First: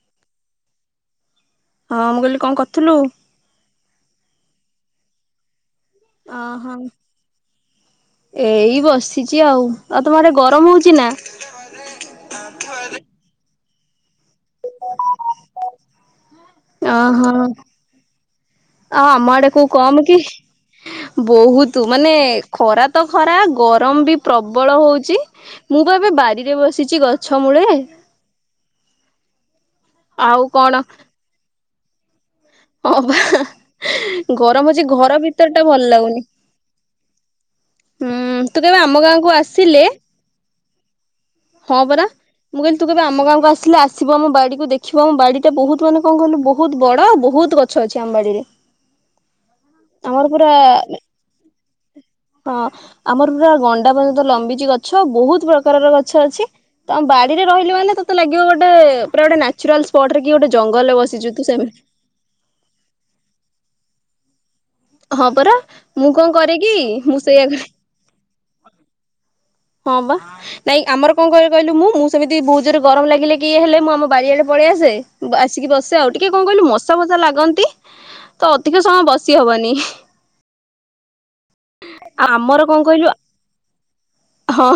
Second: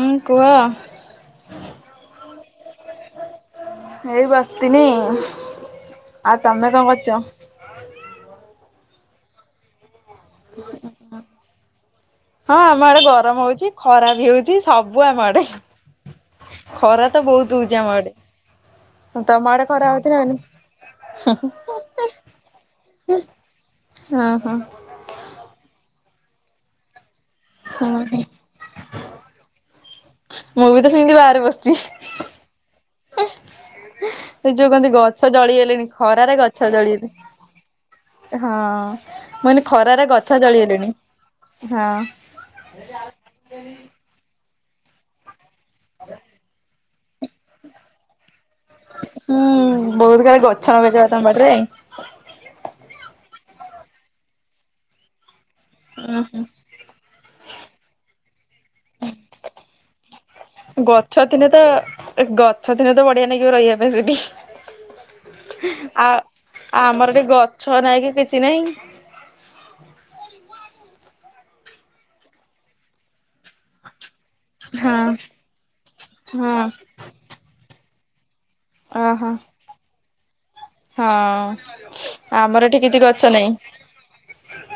ହୁଁ କୁହ। ହଁ ମୁଁ କହିଲି କଣ କରଥିଲୁ? ଏଇ ବସ୍ତିନି। ଅହୋ ଏଇ ବସିଛି ଆଉ। ଆଉ ତମ ଆଡେ ଗରମ ହଉଛି ନା? ହଁ ଆମ ଆଡେ ଗରମ ହଉଛି। ଖରା ବି ହଉଛି ସବୁ ଆମ ଆଡେ ଖରା ତ ବହୁତ ହଉଛି ଆମ ଆଡେ। ଅ ଆମ ତମ ଆଡେ କଉ ଖରା କମ୍ ହଉଛି ନା କି। ହଉନି? ବହୁତ ମାନେ ଖରା ତ ଖରା ଗରମ ବି ହଁ ହଁ। ପ୍ରବଳ ହଉଛି ମୁଁ ମୁଁ ଏବେ ବାରିରେ ବସିଛି ଗଛ ମୂଳେ। ହୁଁ ଆଉ ମୁଁ ବି ତ ସିନ୍ଦି ବାହାରେ ବସିଛି। ହ ବା। ଏ ଗରମ ଯୋଉ ହଉଛି କହନ୍ତି ଘର ଗଛ ଭିତର ଟା ଭଲ ଜଳିଗଲେଣି ଲାଗୁନି। ଖରାରେ ଗଛ ହୁଁ ଜଳିଗଲେ। ହଁ ତୁ କେବେ ଆମ ଗାଁକୁ ମାନେ ଆସିଲେ ଖରାରେ ଗଛ ଜଳିଗଲେଣି। ହଁ ପରା ମୁଁ କହିଲି ତୁ କେବେ ଆମ ଗାଁକୁ ଆସିଲେ ଆସିବ ଆମ ବାଡିକୁୁ ଦେଖିବ ଆମ ବାଡି ଏତେ ବହୁତ ମାନେ କଣ କହିଲୁ ବହୁତ ବଡ ବହୁତ ଗଛ ଅଛି ଆମ ବାଡ଼ିରେ। ହୁଁ ବହୁତ ଖାଲି ଗଛ ଲଗେଇଛ ତମ ବାଡ଼ିରେ। ହଁ ଆମର ପୁରା ଗଣ୍ଡା ପର୍ଯ୍ୟନ୍ତ ଲମ୍ବିଚି ଗଛ ବହୁତ ପ୍ରକ କାର ର ଉଁ ଗଛ ଅଛି ହୁଁ। ତ ଆମ ବାଡିରେ ରହିଲେ ମାନେ ତତେ ଲାଗିବ ଗୋଟେ ପୁରା ଗୋଟେ ନେଚୁରାଲ ସ୍ପଟରେ କି ଗୋଟେ ଜଙ୍ଗଲରେ ଗଛ ବସିଛୁ ତୁ ଥିନେ ତ ସେମିତି ଗଛ ଥିନେ ତ ବଢିଆ ନାଗିବ ରହିବା ପାଇଁ ହଁ ପରା ସେଠି। ଆ ମୁଁ କଣ କରେ କି ଆମର ମୁଁ ଟିକେ ସେଇଆ କରେ ଗଛ ନାଇଁ କି କିଛି ନାଇଁ ହଁ ବା ନାଇଁ ଆମର କଣ କିଲେ କହିଲୁ ମୁଁ ମୁଁ ସେମିତି ବହୁତ ଜୋରେ ଗରମ ଲାଗିଲେ କି ଇଏ ହେଲେ ମୁଁ ଆମ ବାରିଆରେ ପଳେଇଆସେ ହଁ ଆସିକି ବସେ ଆଉ ଟିକେ କଣ କହିଲୁ ମଶା ଫସା ଲାଗନ୍ତି। ତ ଅଧିକ ସମୟ ଓହୋ ବସି ହବନି। ଆଉ ହଁ ଆମର କଣ ଏଠି କିଛି କହିଲୁ ଗଛ ନାହିଁ। ହଁ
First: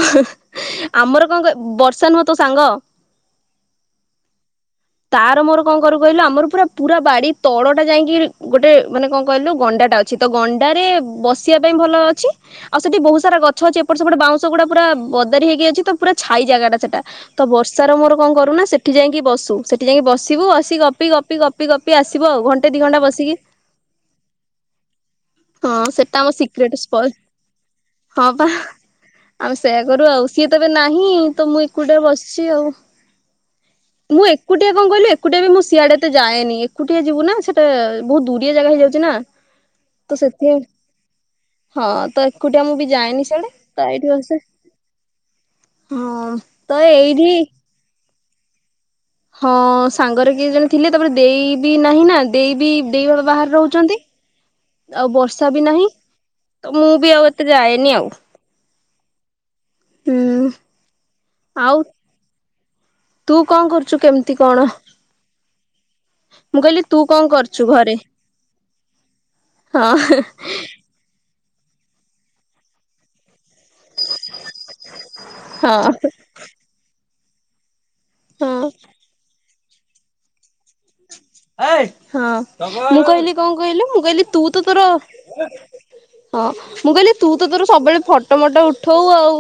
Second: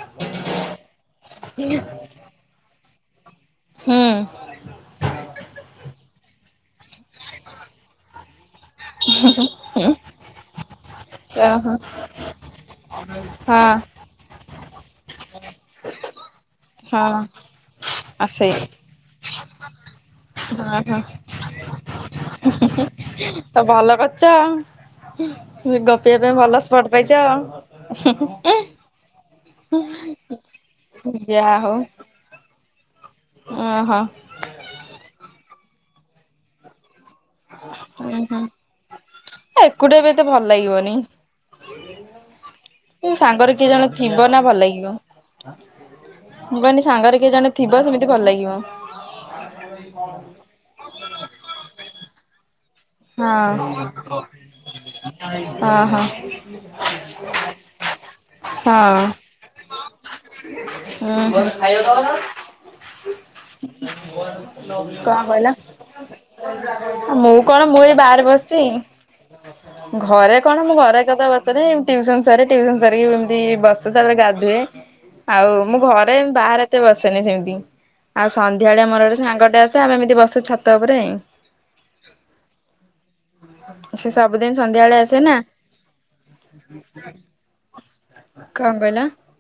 ଆମର କଣ ବର୍ଷା ନୁହ ତ ସାଙ୍ଗ। ହୁଁ ତାର ମୋର କଣ କରୁ କହିଲୁ ଆମର ପୁରା ପୁରା ବାଡି ତଳ ଟା ଯାଇକି ଗୋଟେ ମାନେ କଣ କହିଲୁ ଗଣ୍ଡାଟା ଅଛି ତ ଗଣ୍ଡାରେ ବ ସିବା ଓହୋ ପାଇଁ ଭଲ ଅଛି ଆଉ ସେଠି ବହୁତ ସାରା ଗଛ ହଁ ଅଛି ଏପଟ ସେପଟେ ବାଉଁଶ ଗୁଡା ପୁରା ବଦାରି ହେଇକି ଅଛି ତ ପୁରା ହାଇ ଜାଗା ଟା ସେଟା ହଁ ତ ବର୍ଷ ର ମୋର ଆ କଣ ସେଇ କରୁନା ସେଠି ଯାଇକି ବସୁ ସେଠି ଯାଇକି ବସ ସିବୁ ବସିକି ଓହୋ ଗପି ଗପି ଗପି ଗପି ଆସିବ ଆଉ ଘଣ୍ଟେ ଦି ଘଣ୍ଟା ବସିକି। ତ ଭଲ କରିଛ ଆଉ ହଁ ଗପିବା ସେଟା ଆମ ପାଇଁ ଭଲ ସିକ୍ରେଟ ସ୍ପଟ ସ୍ପଟ୍ ହଁ ପା। ପାଇଛ। ଆମେ ସେୟା କରୁ ଆଉ ସିଏ ତ ଏବେ ନାହିଁ ତ ଯାହା ମୁଁ ହଉ ଏକୁଟିଆ ବସିଛି ଆଉ ଓହୋ ମୁଁ ଏକୁଟିଆ କଣ କହିଲୁ ଏକୁଟିଆ ବି ମୁ ସିଆଡେ ଏତେ ଯାଏନି। ଏକୁଟିଆ ଯିବୁ ନା ସେଟା ଉଁ ବହୁତ ହୁଁ ଦୁରିଆ ଜାଗା ହେଇଯାଉଛି ନା ଏକୁଟିଆ ବି ତ ଏତେ ଭଲ ସେଥିପାଇଁ ଲାଗିବନି। ହଁ ତ ଏକୁଟିଆ ମୁଁ ବି ଯାଏନି ସେଇଆଡେ ତ ଏଇଠି ବସେ। ହଁ ମୁ ତ କହିଲି ସାଙ୍ଗରେ ଏଇଠି କିଏ ଜଣେ ଥିବ ସେମିତି ଭଲ ଲାଗିବ। ହଁ ସାଙ୍ଗରେ କିଏ ଜଣେ ଥିଲେ ତାପରେ ଦେଇ ବିି ନାହିଁ ନା ଦେଇ ବିି ଦେଇ ଘର ହଁ ବାହାରେ ରହୁଛନ୍ତି। ଆଉ ବର୍ଷା ବି ନାହିଁ ଓହୋ ହଁ ତ ମୁଁ ବି ଆଉ ଏତେ ଯାଏନି ଆଉ। ହଁ ହୁଁ ଆଉ ହଁ। ତୁ କଣ କରୁଛୁ କେମିତି କଣ କହିଲ ମୁଁ କହିଲି ତୁ ମୁଁ କ କରୁଛୁ କଣ ମୁଁ ଏ ଘରେ ବାହାରେ ବସିଛି ହଁ ଘରେ କଣ ମୁଁ ଘରେ କେ ସରେ ଟ୍ୟୁସନ୍ ସାରେ ଟ୍ୟୁସନ୍ ସାରି ଯି ବସେ ତାପରେ ଗାଧୁଏ ଆଉ ମୁଁ ହଁ ଘରେ ବାହାରେ ଏତେ ବସେନି ସେମତି। ଆଉ ହଁ। ସନ୍ଧ୍ୟାବେଳେ ଆମର ଗୋଟ ସାଙ୍ଗଟେ ଆସେ ଆମେ ଏମିତି ବସୁ ଛାତ ଉପରେଁ। ହଁ ମୁଁ କହିଲି କଣ କହିଲୁ ମୁଁ ସେ କହିଲି ତୁ ସବୁଦିନ ତ ତୋର ସନ୍ଧ୍ୟାବେଳେ ଆସେ ନା ହଁ ମୁଁ କହିଲି ତୁ ତ ତୋର ସବୁବେଳେ ଫଟୋମଟ କଣ କହିଲ? ଉଠଉ ଆଉ।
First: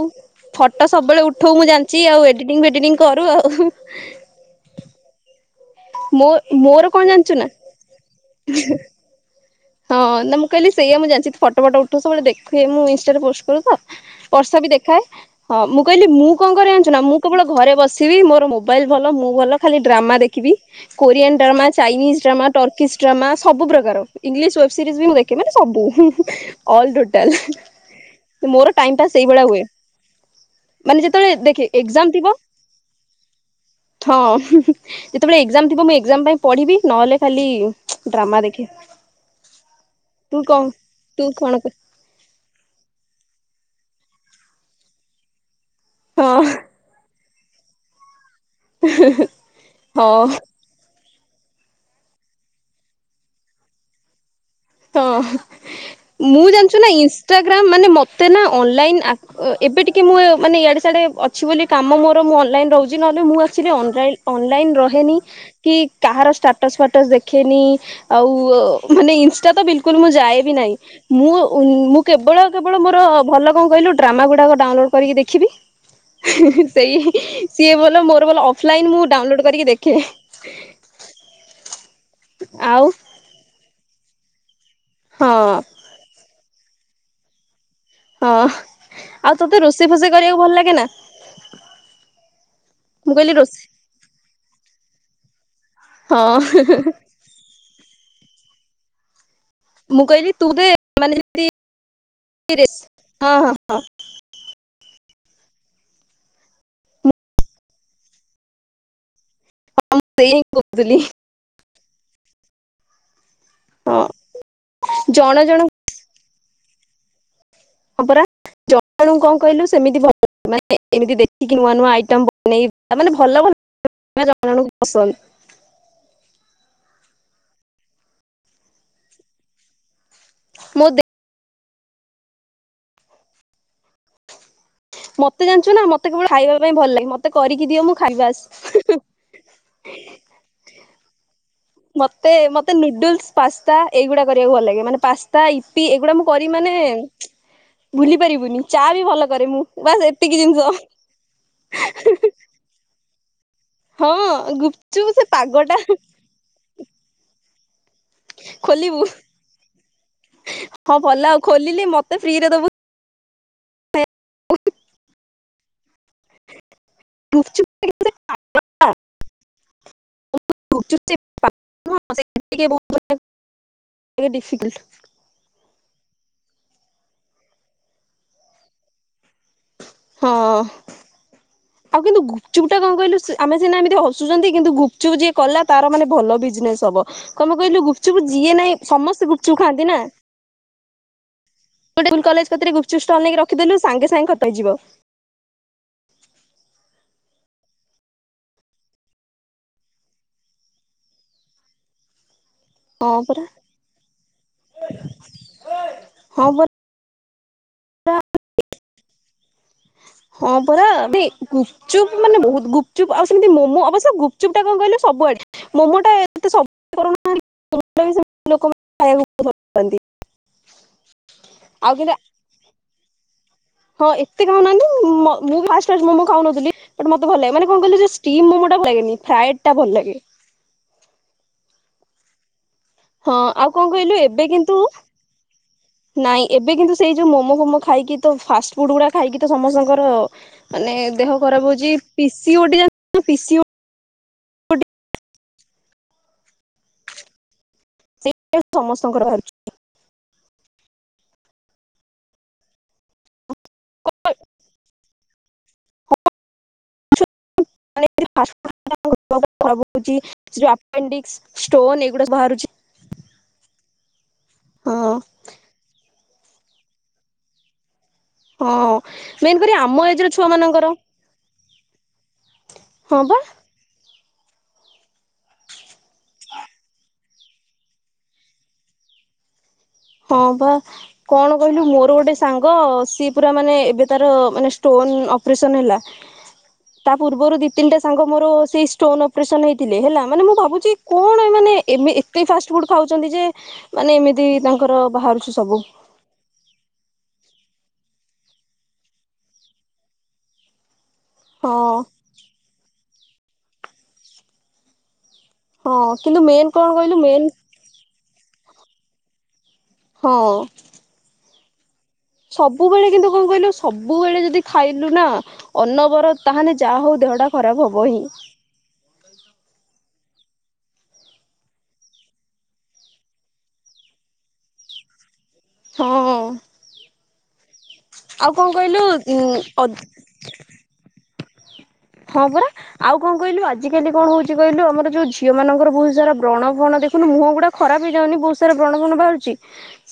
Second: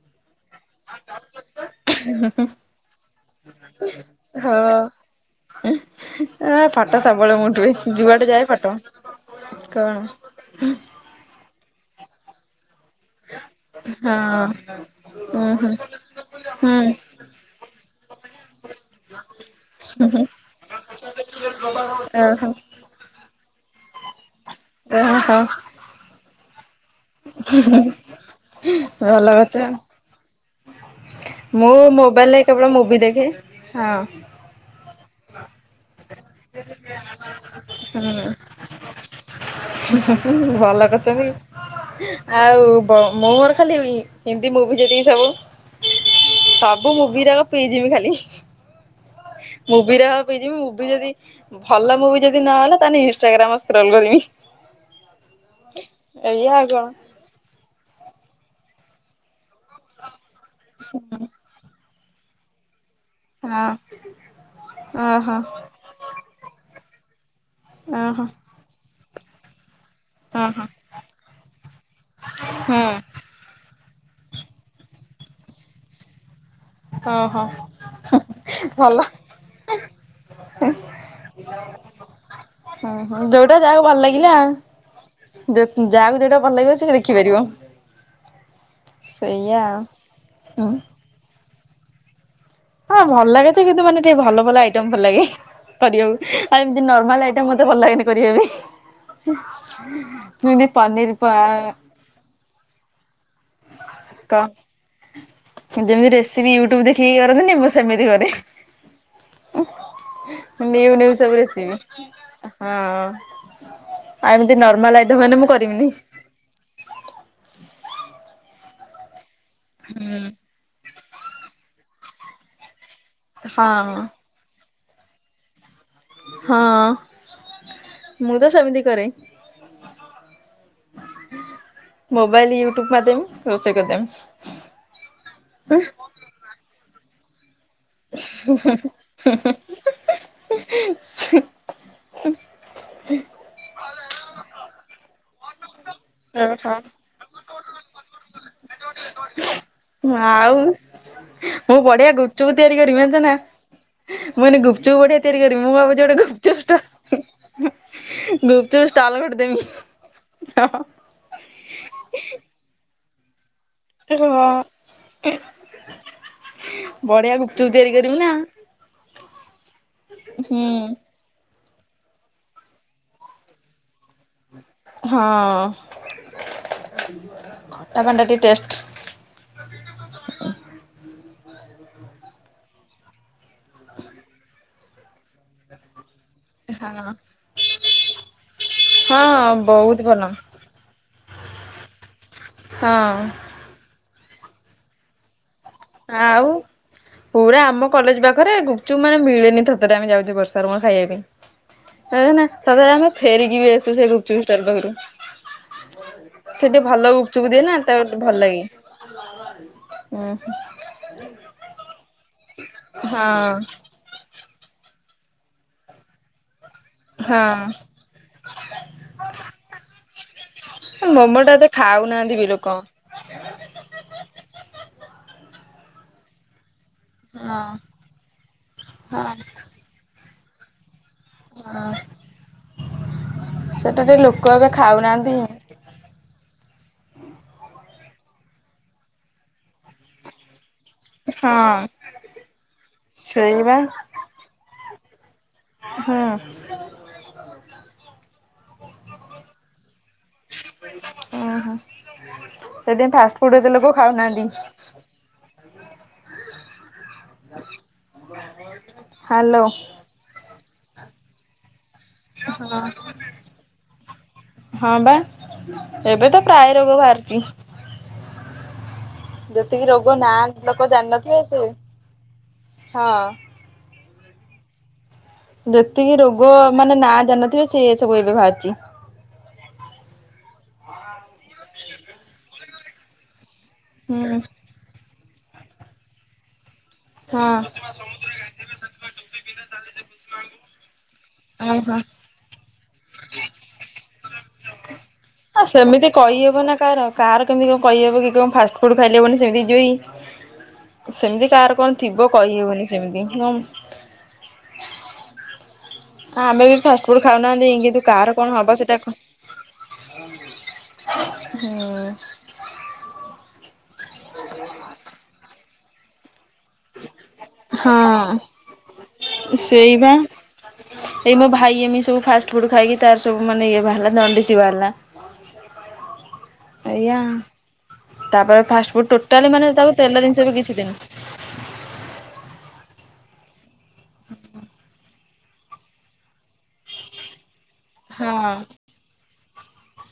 ଫଟୋ ସବୁବେଳେ ଉଠଉ ମୁଁ ଜାଛି ଆଉ ଏଟିଂ ଫେଡିଟିଂ କର ଆଉ। ହଁ ମୋ ମୋର ଫଟୋ କଣ ସବୁବେଳେ ଜାଣିଛୁ ମୁଁ ନା ଉଠୁଏ ଯୁଆଡେ ଯାଏ ଫଟୋ। କଣ ହଁ ନା ମୁଁ କହିଲି ସେଇଆ ମୁଁ ଜାଛିି ଫଟୋ ଫଟ ଉଠ ସବୁବେଳେ ଦେଖୁେ ମୁଁ ହଁ ବର୍ଷା ବି ଦେଖାଏ ଉଁ ହଁ ହୁଁ ମୁଁ କହିଲି ମୁଁ କଣ କରିରେ ଆଣିଛୁ ହୁଁ ନା ମୁଁ କେବଳ ଘରେ ବସି ସିବି ମୋର ମୋବାଇଲ ଭଲ ମୁଁ ଭଲ ଖାଲି ଡ୍ରାମା ଦେଖିବି କୋରିଆନ୍ ଡ୍ରାମା ଚାଇନିଜ ଡ୍ରାମା ଓହୋ। ଟର୍କିଜ ଡ୍ରାମା ସବୁ ପ୍ରକାର ଇଂଲିଶ୍ ୱେବସିରିଜ୍ ମୁଁ ଦେଖେ ଓହୋ ମାନେ ସବୁ। ଅଲ୍ ଟୋଟାଲ ମୋର ଟାଇମପାସ୍ ଭଲ ସେଇଭଳିଆ କରିଛ ହୁଏ। ଆଉ। ମାନେ ଯେତେବେଳେ ଦେଖେ ମୁଁ ଏଜମ୍ ଥିବ ମୋବାଇଲରେ କେବଳ ମୁଭି ଦେଖେ। ହଁ ଯେତେବେଳେ ଏକ୍ଜାମ ଥିବ ମୁଁ ଏକ୍ଜାମ ପାଇଁ ପଢ଼ିବି ନହେଲେ ଖାଲି ଡ୍ରାମା ଦେଖେ। ତୁ କଣ ଭଲ ତୁ କରିଛନ୍ତି କଣ ଆଉ ମୋ ଖାଲି ହିନ୍ଦୀ ମୁଭି ଯେତିକି ସବୁ ହଁ ସବୁ ମୁଭି ଯାଙ୍କ ପିଇଯିବି ଖାଲି। ମୁଭି ର ହଁ। ପିଇ ଯିବି ମୁଭି ଯଦି ଭଲ ମୁଭି ଯଦି ନହଲା ତାହେଲେ ଇନଷ୍ଟାଗ୍ରାମ ସ୍କ୍ରଲ କରିବି। ହଁ ମୁଁ ଏଇଆ ଆଉ ଜାଣିଛୁ କଣ ନା ଇନଷ୍ଟାଗ୍ରାମ ମାନେ ମତେ ନା ଅନଲାଇନ ଆ ଏବେ ଟିକେ ମୁଁ ମାନେ ଇଆଡେ ସିଆଡେ ଅଛି ବୋଲି କାମ ମୋର ମୁଁ ଅନଲାଇନ ରହୁଛି ଜି ମୁଁ ହଁ ଆକଚୁଆଲି ଅନ ଅନଲାଇନ୍ ରହେନି ଓହୋ କି କାହାର ଷ୍ଟାଟସ୍ ଫାଟସ୍ ଦେଖ ଦେଖେନି ଓହୋ। ଆଉ ମାନେ ଇନଷ୍ଟା ତ ବିଲକୁଲ ବିଲକୁଲ ମୁଁ ଯାଏ ହଁ ବି ହଁ ନାହିଁ ମୁଁ ମୁଁ କେବଳ କେବଳ ହୁଁ ମୋର ଭଲ କଣ କହିଲୁ ଡ୍ରାମା ଗୁଡ଼ାକ ଡାଉନଲୋଡ କରିକି ଦେଖିବି। ସେଇ ଓହୋ ସିଏ ଭଲ ମୋର ଭଲ ଅଫଲାଇନ ମୁଁ ଡାଉନଲୋଡ କରିକି ଦେଖେ। ଆଉ ହୁଁ ହଁ ଯୋଉଟା ଯାହାକୁ ଭଲ ଲାଗିଲା ଆଉ ହଁ ଯାହାକୁ ଯୋଉଟା ଭଲ ଲାଗିବ। ସେଇଟା ଦେଖି ପାରିବ। ହଁ ଆଉ ତୋତେ ରୋଷେଇ ଫୋସେଇ କରିବାକୁ ଭଲ ଲାଗେ ଆଉ। ନା? ହଁ ମୁଁ କହିଲି ଭଲ ଲାଗେ ରୋଷେଇ ତ କିନ୍ତୁ ମାନେ ଟିକେ ଭଲ ଭଲ ଆଇଟମ ଭଲ ଲାଗେ। କରିବାକୁ ହଁ ଆଉ ଏମିତି ନର୍ମାଲ ଆଇଟମ୍ ମତେ ଭଲ ଲାଗେନି କରିବା ପାଇଁ। ମୁଁ ଏମିତି ପନିର ପା ର ରେସିପି ହଁ ହଁ ହଁ। କ ଯେମିତି ରେସିପି ୟୁଟ୍ୟୁବ ଦେଖିକି କରନ୍ତିନି ମୁଁ ସେମିତି କରେ। ସେଇ ହିଁ ନିଉ କହୁଥିଲି ନିଉ ସବୁ ରେସିିପି। ହଁ। ହଁ ଆଉ ଏମିତି ନର୍ମାଲ ଆଇଟମ୍ ମାନେ ଜଣ ମୁଁ ଜଣ କରବିନି। ହଁ ପରା [unintelligible] କଣ କହିଲୁ ସେମିତି ହୁଁ ଭଲ ମେ ଏମିତି ଦେଖିକି ନୂଆ ନୂଆ ଆଇଟମ୍ ବନେଇ ତାମାନେ ଭଲ ହଁ [unintelligible] ପସନ୍ଦ ହଁ ମୁଁ ତ ସେ ସେମିତି କରେ। ମୁଁ ଦେଖ ମୋବାଇଲ ୟୁଟ୍ୟୁବ ମାରିଦେମ୍ ରୋଷେଇ କରି ଦେମ୍। ମତେ ଜାଣିଛୁ ନା ମତେ କେବଳ ଖାଇବା ପାଇଁ ଭଲ ଲାଗେ ମତେ କରିକି ଦିଅ ମୁଁ ଖାଇବି ବାସ୍। ମତେ ମତେ ନୁଡୁଲସ ପାସ୍ତା ଏଇଗୁଡା କରିବାକୁ ଭଲ ଲାଗେ ମାନେ ପାସ୍ତା ଇପ୍ ୟିପି ଏଗୁଡା ମୁଁ କରିବି ମାନେ ଓହୋ। ଭୁଲି ପାରିବୁନି। ଚା ବି ଭଲ କରେ ମୁଁ ବାସ ଏତିକି ଆଉ ଜିନିଷ। ହଁ ମାନେ ଗୁପଚୁପ ବଢିଆ ସେ ତିଆରି କରି ମୁଁ ପାଗଟା ଭାବୁଛି ଗୋଟେ ଗୁପଚୁପ ଷ୍ଟଲ୍ ଗୁପଚୁପ ଖୋଲିବୁ ଷ୍ଟଲ ଗୋଟେ ଦେବି। ହଁ ଭଲ ଆଉ ଖୋଲିଲି ମତେ ଫ୍ରିରେ ଦବୁ। ହଁ। ବଢିଆ ଗୁପ ଗୁପଚୁପ ଚୁପ୍ ତିଆରି କରିବି ନା। ହୁଁ [unintelligible] ଟିକେ ହଁ। ଡିଫିକଲଟ୍। ଖଟା ପଣିଟା ଟିକେ ଟେଷ୍ଟ। ହଁ। ଆଉ କିନ୍ତୁ ଗୁପଚୁପ ଟା କଣ କହିଲୁ ଆମେ ସିନା ଏମିତି ହସୁଛନ୍ତି କିନ୍ତୁ ଗୁପଚୁପ ଯିଏ କଲା ତାର ମାନେ ଭଲ। ବିଜନେସ୍ ହଁ ହବ। କଣ ପେଇ କହିଲୁ ଗୁପଚୁପ ଯିଏ ନହିଁ ସମସ୍ତେ ଗୁପଚୁପ ହଁ ଖାଆନ୍ତି ବହୁତ ନା। ଭଲ କଲେ କରେ ଗୁପ୍ତୁ ହଁ ଷ୍ଟଲକି ରଖିଦେଲୁ ସାଙ୍ଗେ ସାଙ୍ଗେ ଖତ୍ ହେଇଯିବ। ଆଉ। ପୁରା ଆମ କଲେଜ ପାଖରେ ଗୁପଚୁପ ମାନେ ମିଳେନି ଥରେ ଥରେ ଆମେ ଯାଉଚେ ବର୍ଷାର ମୋର ଖାଇବା ପାଇଁ। ଏଏନା। ତାପରେ ଆମେ ହଁ ପରା ଫେରିକି ବି ଆସୁ ସେ ଗୁପଚୁପଷ୍ଟାର ପାଖରୁ। ହଁ ପରା ସେ ଟିକେ ଭଲ ଗୁ ଗୁପ୍ ଚୁପ ଦିଏ ନା ତା ଗେ ଭଲ ଲାଗେ ଉ। ହଁ ପରା ଗୁପଚୁପ ମାନେ ବହୁତ ଗୁପଚୁପ୍ ଆଉ ସେମିତି ହଁ। ମୋମୋ ଅବଶ୍ୟ ଗୁପୁ ଚୁପଟା କଣ କହିଲୁ ସବୁ ଆଡେ ମୋମୋ ଟା ଏତେ ସ ହଁ କରୁନାହାନ୍ତି [inaudible] ଲୋକ ମାନେ ଖାଇବାକୁ ବହୁତ୍ ଭଲ ପାଆନ୍ତି। ମୋମୋ ଟା ଏତେ ଆଉ କିନ୍ତୁ ଖାଉ ନାହାନ୍ତି ବି ଲୋକ। ହଁ ଏତେ ଖାଉନାହାନ୍ତି ମ ମୁଁ ଫାର୍ଷ୍ଟ ଫାର୍ଷ୍ଟ ମୋମୋ ଖାଉନଥିଲି। ମତେ ଭଲ ଲାଗେ ହଁ ମାନେ କଣ କହିଲ ଯଉ ଷ୍ଟିମ ମୋମୋ ଟା ଭଲ ଲାଗେନି ହଁ। ଫ୍ରାଏଡ ଟା ଭଲ ଲାଗେ। ଆ। ହଁ ଆଉ କଣ କହିଲୁ ଏବେ କିନ୍ତୁ। ଖାଉନାହାନ୍ତି। ନାଇଁ ଏବେ କିନ୍ତୁ ସେଇ ଯୋଉ ମୋମୋ ଫୋମୋ ଖାଇକି। ତ ଫାଷ୍ଟ ଫୁଡ ଗୁଡା ଖାଇକି ତ ସମସ୍ତଙ୍କର। ମାନେ ଦେହ ଖରାପ ହଁ। ହଉଛି ପି ସି ଓ ଡି ଜାଣିଛୁ ନା ପି ସି ସେଇବା ଓ ଡି। ହୁଁ। ସେ [inaudible] ସମସ୍ତଙ୍କର ବାହାରୁଚି। ଉ ହୁଁ ସେଥିପାଇଁ ଫାଷ୍ଟ ଫୁଡ ଏତେ ଲୋକ ଖାଉନାହାନ୍ତି। [inaudible] ହାଲୋ। ସେ ଯୋଉ ଆପେଣ୍ଡିକ୍ସ ଷ୍ଟୋନ ଏ ହଁ ହଁ ବା। ଏବେ ତ ପ୍ରାୟ ରୋଗ ବାହାରିଛି। ହଁ ମେନ କରି ଆମ ଏଜର ନାଁ ଛୁଆ ଲୋକ ମାନଙ୍କର। ଜାଣିନଥିବେ ସେ ହଁ। ଯେତିକି ରୋଗ ମାନେ ନା ଜାଣି ନଥିବେ ସେ ସବୁ ଏବେ ବାହାରୁଚି। ହଁ ବା କଣ କହିଲୁ ମୋର ଗୋଟେ ସାଙ୍ଗ ସି ପୁରା ମାନେ ଏବେ ତାର ହୁଁ। ମାନେ ଷ୍ଟୋନ ଅପରେସନ ହେଲା। ତା ପୂର୍ବରୁ ହଁ ଦି ତିନିଟା ସାଙ୍ଗ ମୋର ସେଇ ଷ୍ଟୋନ ଅପରେସନ ହେଇଥିଲେ ହେଲା ମାନେ ମୁଁ ଭାବୁଛି କଣ ଏମାନେ। ଓହୋ। ଏମେ ଏତେ ଫାଷ୍ଟ ଫୁଡ ଖାଉଛନ୍ତି ଯେ ମାନେ ଏମିତି ତାଙ୍କର। ବାହାରୁଛି ସବୁ। ସେମିତି କହିବ ନା କାହାର କାହାର। କେମିତି କଣ କହି ହବ କି କଣ ଫାଷ୍ଟ ଫୁଡ ଖାଇଲେ ବୋଲି ସେମିତି ହେଇଯିବ କି। ସେମିତି ହଁ କାହାର କଣ ଥିବ କହି ହବନି ସେମିତି କ। ହଁ କିନ୍ତୁ ଆ ଆମେ ମେନ୍ ବି କଣ କହିଲୁ ଫାଷ୍ଟଫୁଡ ମେନ୍ ଖାଉନାହାନ୍ତି କିନ୍ତୁ କାହାର କଣ ହବ ସେଇଟା କ। ହଁ। ହୁଁ। ସବୁବେଳେ କିନ୍ତୁ କଣ କହିଲୁ ସବୁବେଳେ ଯଦି ଖାଇଲୁ ନା ଅନବର ତାହେନେ ଯାହା ହଉ ଦେହଟା ଖରାପ ହବ ହିଁ। ହଁ। ସେଇବା। ଏଇ ମୋ ଭାଇ ଏମିତି ସବୁ ଫାଷ୍ଟ ଫୁଡ ଖାଇକି ତାର ସବୁ ମାନେ ଇଏ ବାହାରିଲା ଦଣ୍ଡିସି ବାହାରିଲା। ହଁ। ଏଇୟା ଆଉ ତାପରେ କଣ ଫାଷ୍ଟ କହିଲୁ ଫୁଡ ଟୋଟାଲି ମାନେ ଉ ତାକୁ ତେଲ ଜିନିଷ ବି କିଛି ଦେଇନୁ। ହଁ ପରା ଆଉ କଣ କହିଲୁ ଆଜିକାଲି କଣ ହଉଛି କହିଲୁ ଆମର ଯୋଉ ଝିଅ ମାନଙ୍କର ବହୁତ ସାରା ବ୍ରଣ ଫଣ ଦେଖୁନ ମୁହ ଗୁଡା ଖରାପ ହଁ ହେଇଯାଉନି ବହୁତ ସାରା ବ୍ରଣ ଫଣ ବାହାରୁଛି।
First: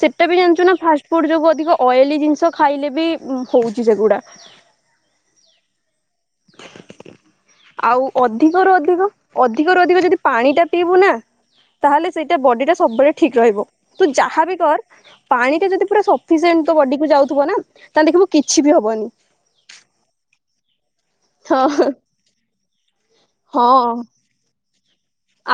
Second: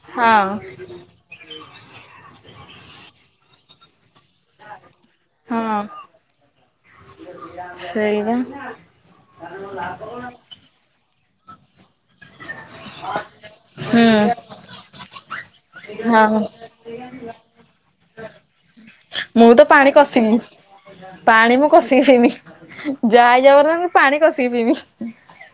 ସେଟା ବି ହଁ ଜାଣିଛୁ ନା ଫାଷ୍ଟ ଫୁଡ ଯୋଗୁ ଅଧିକ ଅଏଲି ଜିନିଷ। ଖାଇଲେ ବି ଉଁ ହଉଛି ସେଗୁଡା। ହଁ। ଆଉ ସେଇବା ଅଧିକରୁ ଅଧିକ ଅଧିକରୁ ଅଧିକ ଯଦି ପାଣି ଟା ପିଇବୁ ନା। ତାହେଲେ ସେଇଟା ବଡି ଟା ସବୁବେଳେ ଠିକ ରହିବ ହୁଁ। ତୁ ଯାହାବି କର ପାଣି ଟା ଯଦି ପୁରା ହଁ ସଫିସିଏଣ୍ଟ ତୋ ବଡି କୁ ଯାଉଥିବ ନା ତାହେଲେ ଦେଖିବୁ କିଛି ବି ହବ ମୁଁ ତ ପାଣି କଷିକି। ପାଣି ମୁଁ ହଁ କଷିକି ପିଇମି ଯାହା ହେଇଯାଉ ନା ହଁ ମୁଁ ପାଣି କଷିକି ପିଇମି।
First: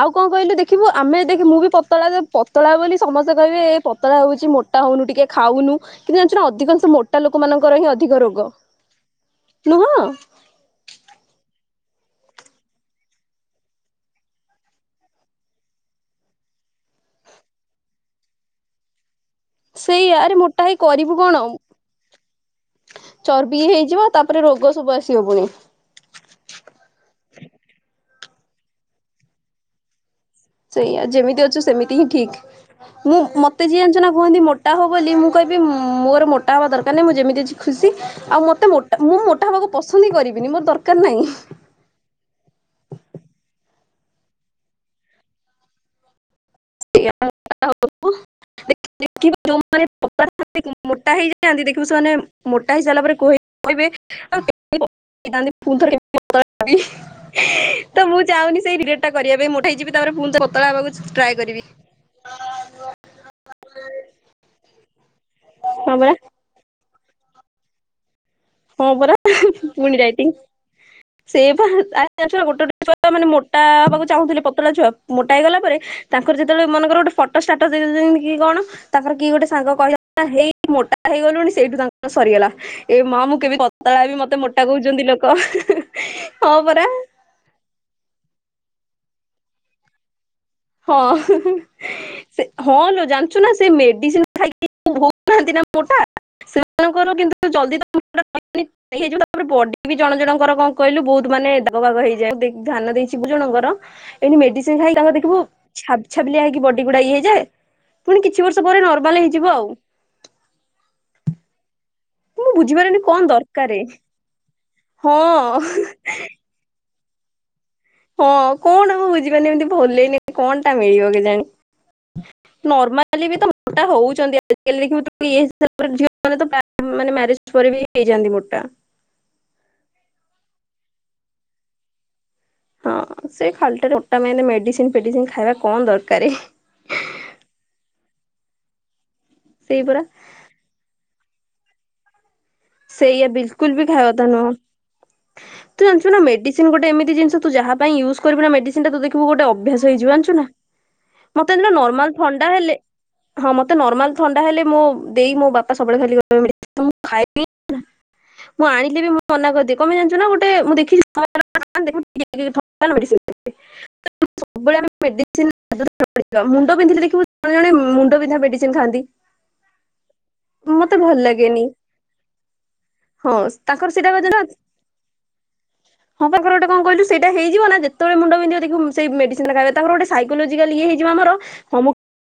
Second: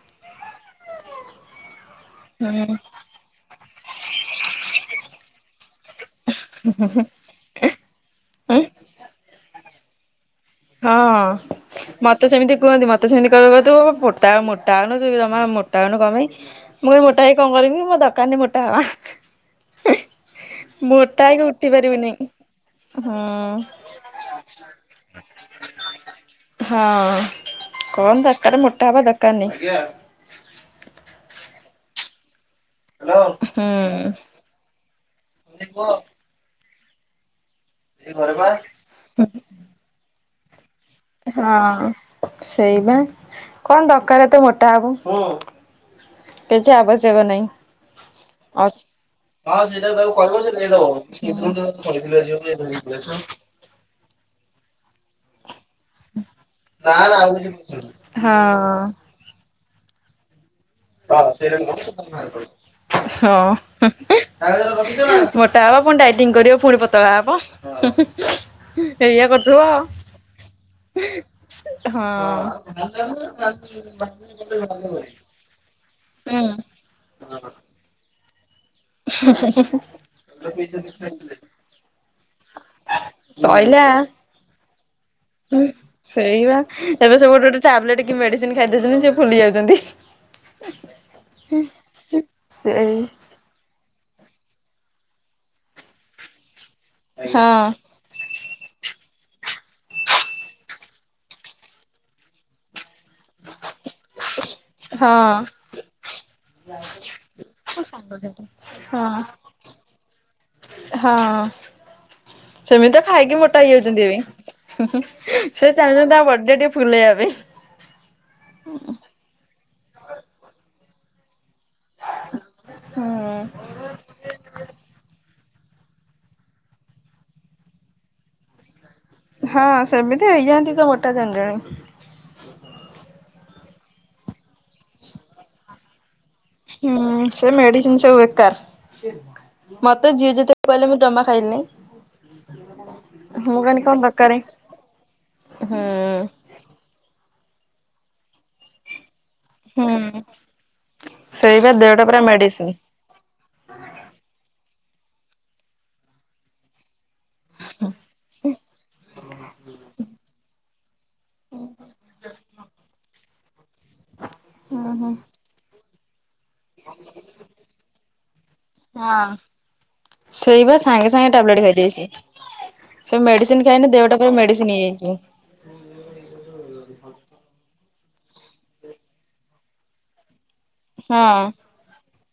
ଆଉ କଣ କହିଲୁ ଦେଖିବୁ ଆମେ ଦେଖ ମୁଁ ବି ପତଳା ପତଳା ହୁଁ। ବୋଲି ସମସ୍ତେ କହିବେ ଏ ପତଳା ହଉଛି ମୋଟା ହଉନୁ ଟିକେ ଖାଉନୁ। କିନ୍ତୁ ଜାଣିଛୁ ନା ଅଧିକାଂଶ ମୋଟା ଲୋକ ମାନଙ୍କର ହିଁ ଅଧିକ ରୋଗ ଉଁ ନୁହଁ। ହଁ ମତେ ସେମିତି କୁହନ୍ତି ମତେ ସେମିତି କହିବେ କହିବେ ତୁ ମୋଟା ମୋଟା ହଉନୁ ତୁ ଜମା। ମୋଟା ହଉନୁ କଣ ପାଇଁ ମୁଁ କହିବି ମୋଟା ହେଇ କଣ କରିବି ମୋର ଦରକାର ନାହିଁ ମୋଟା ହବା। ସେଇଆ ଆରେ ମୋଟା ହେଇ କରିବୁ ମୋଟା କଣ। ହେଇକି ଉଠି ପାରିବିନି। ହୁଁ ଚର୍ବି ହେଇଯିବ ତାପରେ ରୋଗ ସବୁ ଆସି ହଁ କଣ [inaudible] ଆରେ ମୋଟା ହବା ଦରକାର ନାହିଁ ସେଇଆ ଯେମିତି ଅଛୁ ସେମିତି ହିଁ ଠିକ୍। ମୁଁ ମତେ ହୁଁ ଯିଏ ଜଣିଛ ନା କୁହନ୍ତି ମୋଟା ହୋ ବୋଲି ମୁଁ କହିବି ମୋର ମୋଟା ହବା ଦରକାର ନାହିଁ ମୁଁ ଯେମିତି ଅଛି ଖୁସି ଆଉ ମତେ ମୋଟା ମୁଁ ମୋଟା ହେବାକୁ ପସନ୍ଦ ହିଁ କରିବିନି ମୋର ଦରକାର ନାହିଁ ହଁ ସେଇ ବା କଣ ଦରକାର ଏତେ ମୋଟା ହବ କିଛି ଆବଶ୍ୟକ ନାହିଁ ଦେଖିବା ଯୋଉମାନେ ମୋଟା ହେଇଯାଆନ୍ତି ଦେଖିବୁ ସେମାନେ ମୋଟା ହେଇସାରିଲା ପରେ କହିବେ [inaudible] ଆଉ [inaudible] ଥାନ୍ତି ଫୁଣି ଥରେ କେମିତି ପତଳା ହେବି ତ ମୁଁ ହଁ ଚାହୁଁନି ସେଇ ରିଗ୍ରେଟ ଟା କରିବା ପାଇଁ ମୋ [inaudible] ହେଇଯିବି ତାପରେ ପୁଣି ଥ ପତଳା ହେବାକୁ ଟ୍ରାଏ କରିବି। ହଁ ମୋଟା ହବ ହଁ ପୁଣି ପରା ଡାଇଟିଂ କରିବ ଫୁଣି ପ ପତଳା ହବ। ହଁ ପରା ଏଇଆ କରୁଥିବ। ପୁଣି ଦଇଟିଙ୍ଗ ସେଇଆ ପା ଜାଣିଚୁ ନା ଗୋଟେ ହଁ। ହୁଁ ଗେଟେ ଛୁଆ ମାନେ ମୋଟା ହେବାକୁ ଚାହୁଁଥିଲେ ପତଳା ଛୁଆ ମୋଟା ହେଇଗଲା ପରେ [inaudible] ତାଙ୍କର ଯେତେବେଳେ ମନେକର ଗୋଟେ ଫଟୋ ଷ୍ଟାଟସ ଦେଇଉଛନ୍ତି କି କଣ ତାଙ୍କର କିଏ ଗୋଟେ ସାଙ୍ଗ କହି ହେଇ ମୋଟା ହେଇଗଲୁଣି ସେଇଠୁ ତାଙ୍କର ସରିଗଲା ଏ ମା ମୁଁ କେବେ ସଇଲା ପତଳା ହେବି ମତେ ମୋଟା କହୁଛନ୍ତି ଲୋକ। ହଁ ସେଇବା ପରା। ଏବେ ସେ ଗୋଟେ ଗୋଟେ ଟାବଲେଟ କି ମେଡିସିନ ଖାଇଦଉ ନିଜେ ଫୁଲି ଯାଉଛନ୍ତି। ହଁ ସେ ହଁ ସେଇ ଲୋ ଜାଣିଛୁ ନା ସେ ମେ ମେଡ଼ିସିନ ଖାଇକି ହଉନାହାନ୍ତି ନା ମୋଟା ସେମାନଙ୍କର କିନ୍ତୁ ହଁ ଜଲଦି ତମ [inaudible] [unintelligible] ଜଣଙ୍କର ଏମିତି ମେଡିସିନ ଖାଇକି ତାଙ୍କର ଦେଖିବୁ ହଁ । ଛାବ ଛାବିଲିଆ ହେଇକି ବଡିଗୁଡା ଇଏ ହେଇଯାଏ ପୁଣି କିଛି ବର୍ଷ ପରେ ହଁ ନର୍ମାଲ ହେଇଯିବ ଆଉ। ହଁ। ମୁଁ ସେମିତି ବୁଝିପାରେନି ତ କଣ ଖାଇକି ମୋଟା ଦରକାରେ ହେଇଯାଉଛନ୍ତି ହଁ ଏବେ ସେ ଚାହୁଁଛନ୍ତି ତା ବଡି ଟା ଟିକେ ଫୁଲେଇବା ପାଇଁ। ହଁ କଣ ମୁ ବୁଝିପାରୁନି ଏମିତି ଭଲେଇନେ କଣ ଟା ମିଳିବ କି ଜାଣି। ହୁଁ ନର୍ମାଲି ବି ତ ମୋଟା ହଉଛନ୍ତି ଆଜିକାଲି ଦେଖିବୁ ଯୋଉ ଇଏ ଝିଅ ମାନେ ମାନେ ମ୍ୟାରେଜ ପରେ ବି ହେଇଯାନ୍ତି ମୋଟା [inaudible] ହଁ ସେମିତି ହେଇଯାନ୍ତି ତ ମୋଟା ଜଣେ ଜଣେ। ହଁ ସେ ଖାଲି ଟା ରେ ମୋଟା ମେନ ମେଡିସିନ ଫେଡିସିନ ଖାଇବା କଣ ଦରକାର। ହୁଁ ସେ ମେଡିସିନ ସବୁ ବେକାର ସେଇ ପରା। ମତେ ଯିଏ ଯେତେ କହିଲେ ମୁଁ ଜମା ଖାଇନି ସେଇଆ ବିଲକୁଲ ବି ଖାଇବା କଥା ନୁହଁ ତୁ ଜାଣିିଚୁ ନା ହୁଁ। ମେଡିସିନ ଗୋଟେ ଏମିତି ଜିନିଷ ତୁ ଯହା ପାଇଁ ୟୁଜ୍ କରିବୁ ନା ମେଡିସିନ ଟା ତୁ ଦେଖିବୁ ଅଭ୍ୟାସ ହେଇଯିବ ହୁଁ ଜଣିଛୁ ନା। ମତେ ଜାଣିଚୁ ସେଇବା ନା ଦେହଟା ନର୍ମାଲ ପୁରା ଥଣ୍ଡା ମେଡିସିନ। ହେଲେ ହଁ ମତେ ନର୍ମାଲ ଥଣ୍ଡା ହେଲେ ମୁଁ ଦେଇ ମୋ ବାପା ସବୁବେଳେ ଖାଲି ଖାଇ ହଁ ମୁଁ ଆଣିକି ବି ମନା କଲି କମ୍ପାଇ ଜାଣିଛ ନା ଗୋଟେ ମୁଁ ଦେଖିଛି ହୁଁ ହୁଁ। [unintelligible] ମୁଣ୍ଡ ବିନ୍ଧିଲେ ଦେଖିବୁ ଜଣେ ଜଣେ ମୁଣ୍ଡ ବିନ୍ଧା ମେଡିସିନ ଖାଆନ୍ତି। ହଁ ସେଇ ବା ମତେ ସାଙ୍ଗେ ଭଲ ସାଙ୍ଗେ ଟାବଲେଟ ଲାଗେନି ଖାଇଦେଇଛି ସେ ହଁ ମେଡିସିନ ତାଙ୍କର ଖାଇନି ସେଇଟା ବା ଦେହଟା ପୁରା ମେଡିସିନ ହେଇଯାଇଛି। ହଁ ପା ତାଙ୍କର ଗୋଟେ କହିଲୁ ସେଇଟା ହେଇଯିବ ନା ଯେତେବେଳେ ମୁଣ୍ଡ ବିନ୍ଧବ ଦେଖିବୁ ସେଇ ମେଡିସିନ ଟା ଖାଇବା ତାଙ୍କର ଗୋଟେ ସାଇକୋଲୋଜି। ଆଜି କାଲି ଇଏ ହେଇଯିବ ଆମର ହଁ। ସମ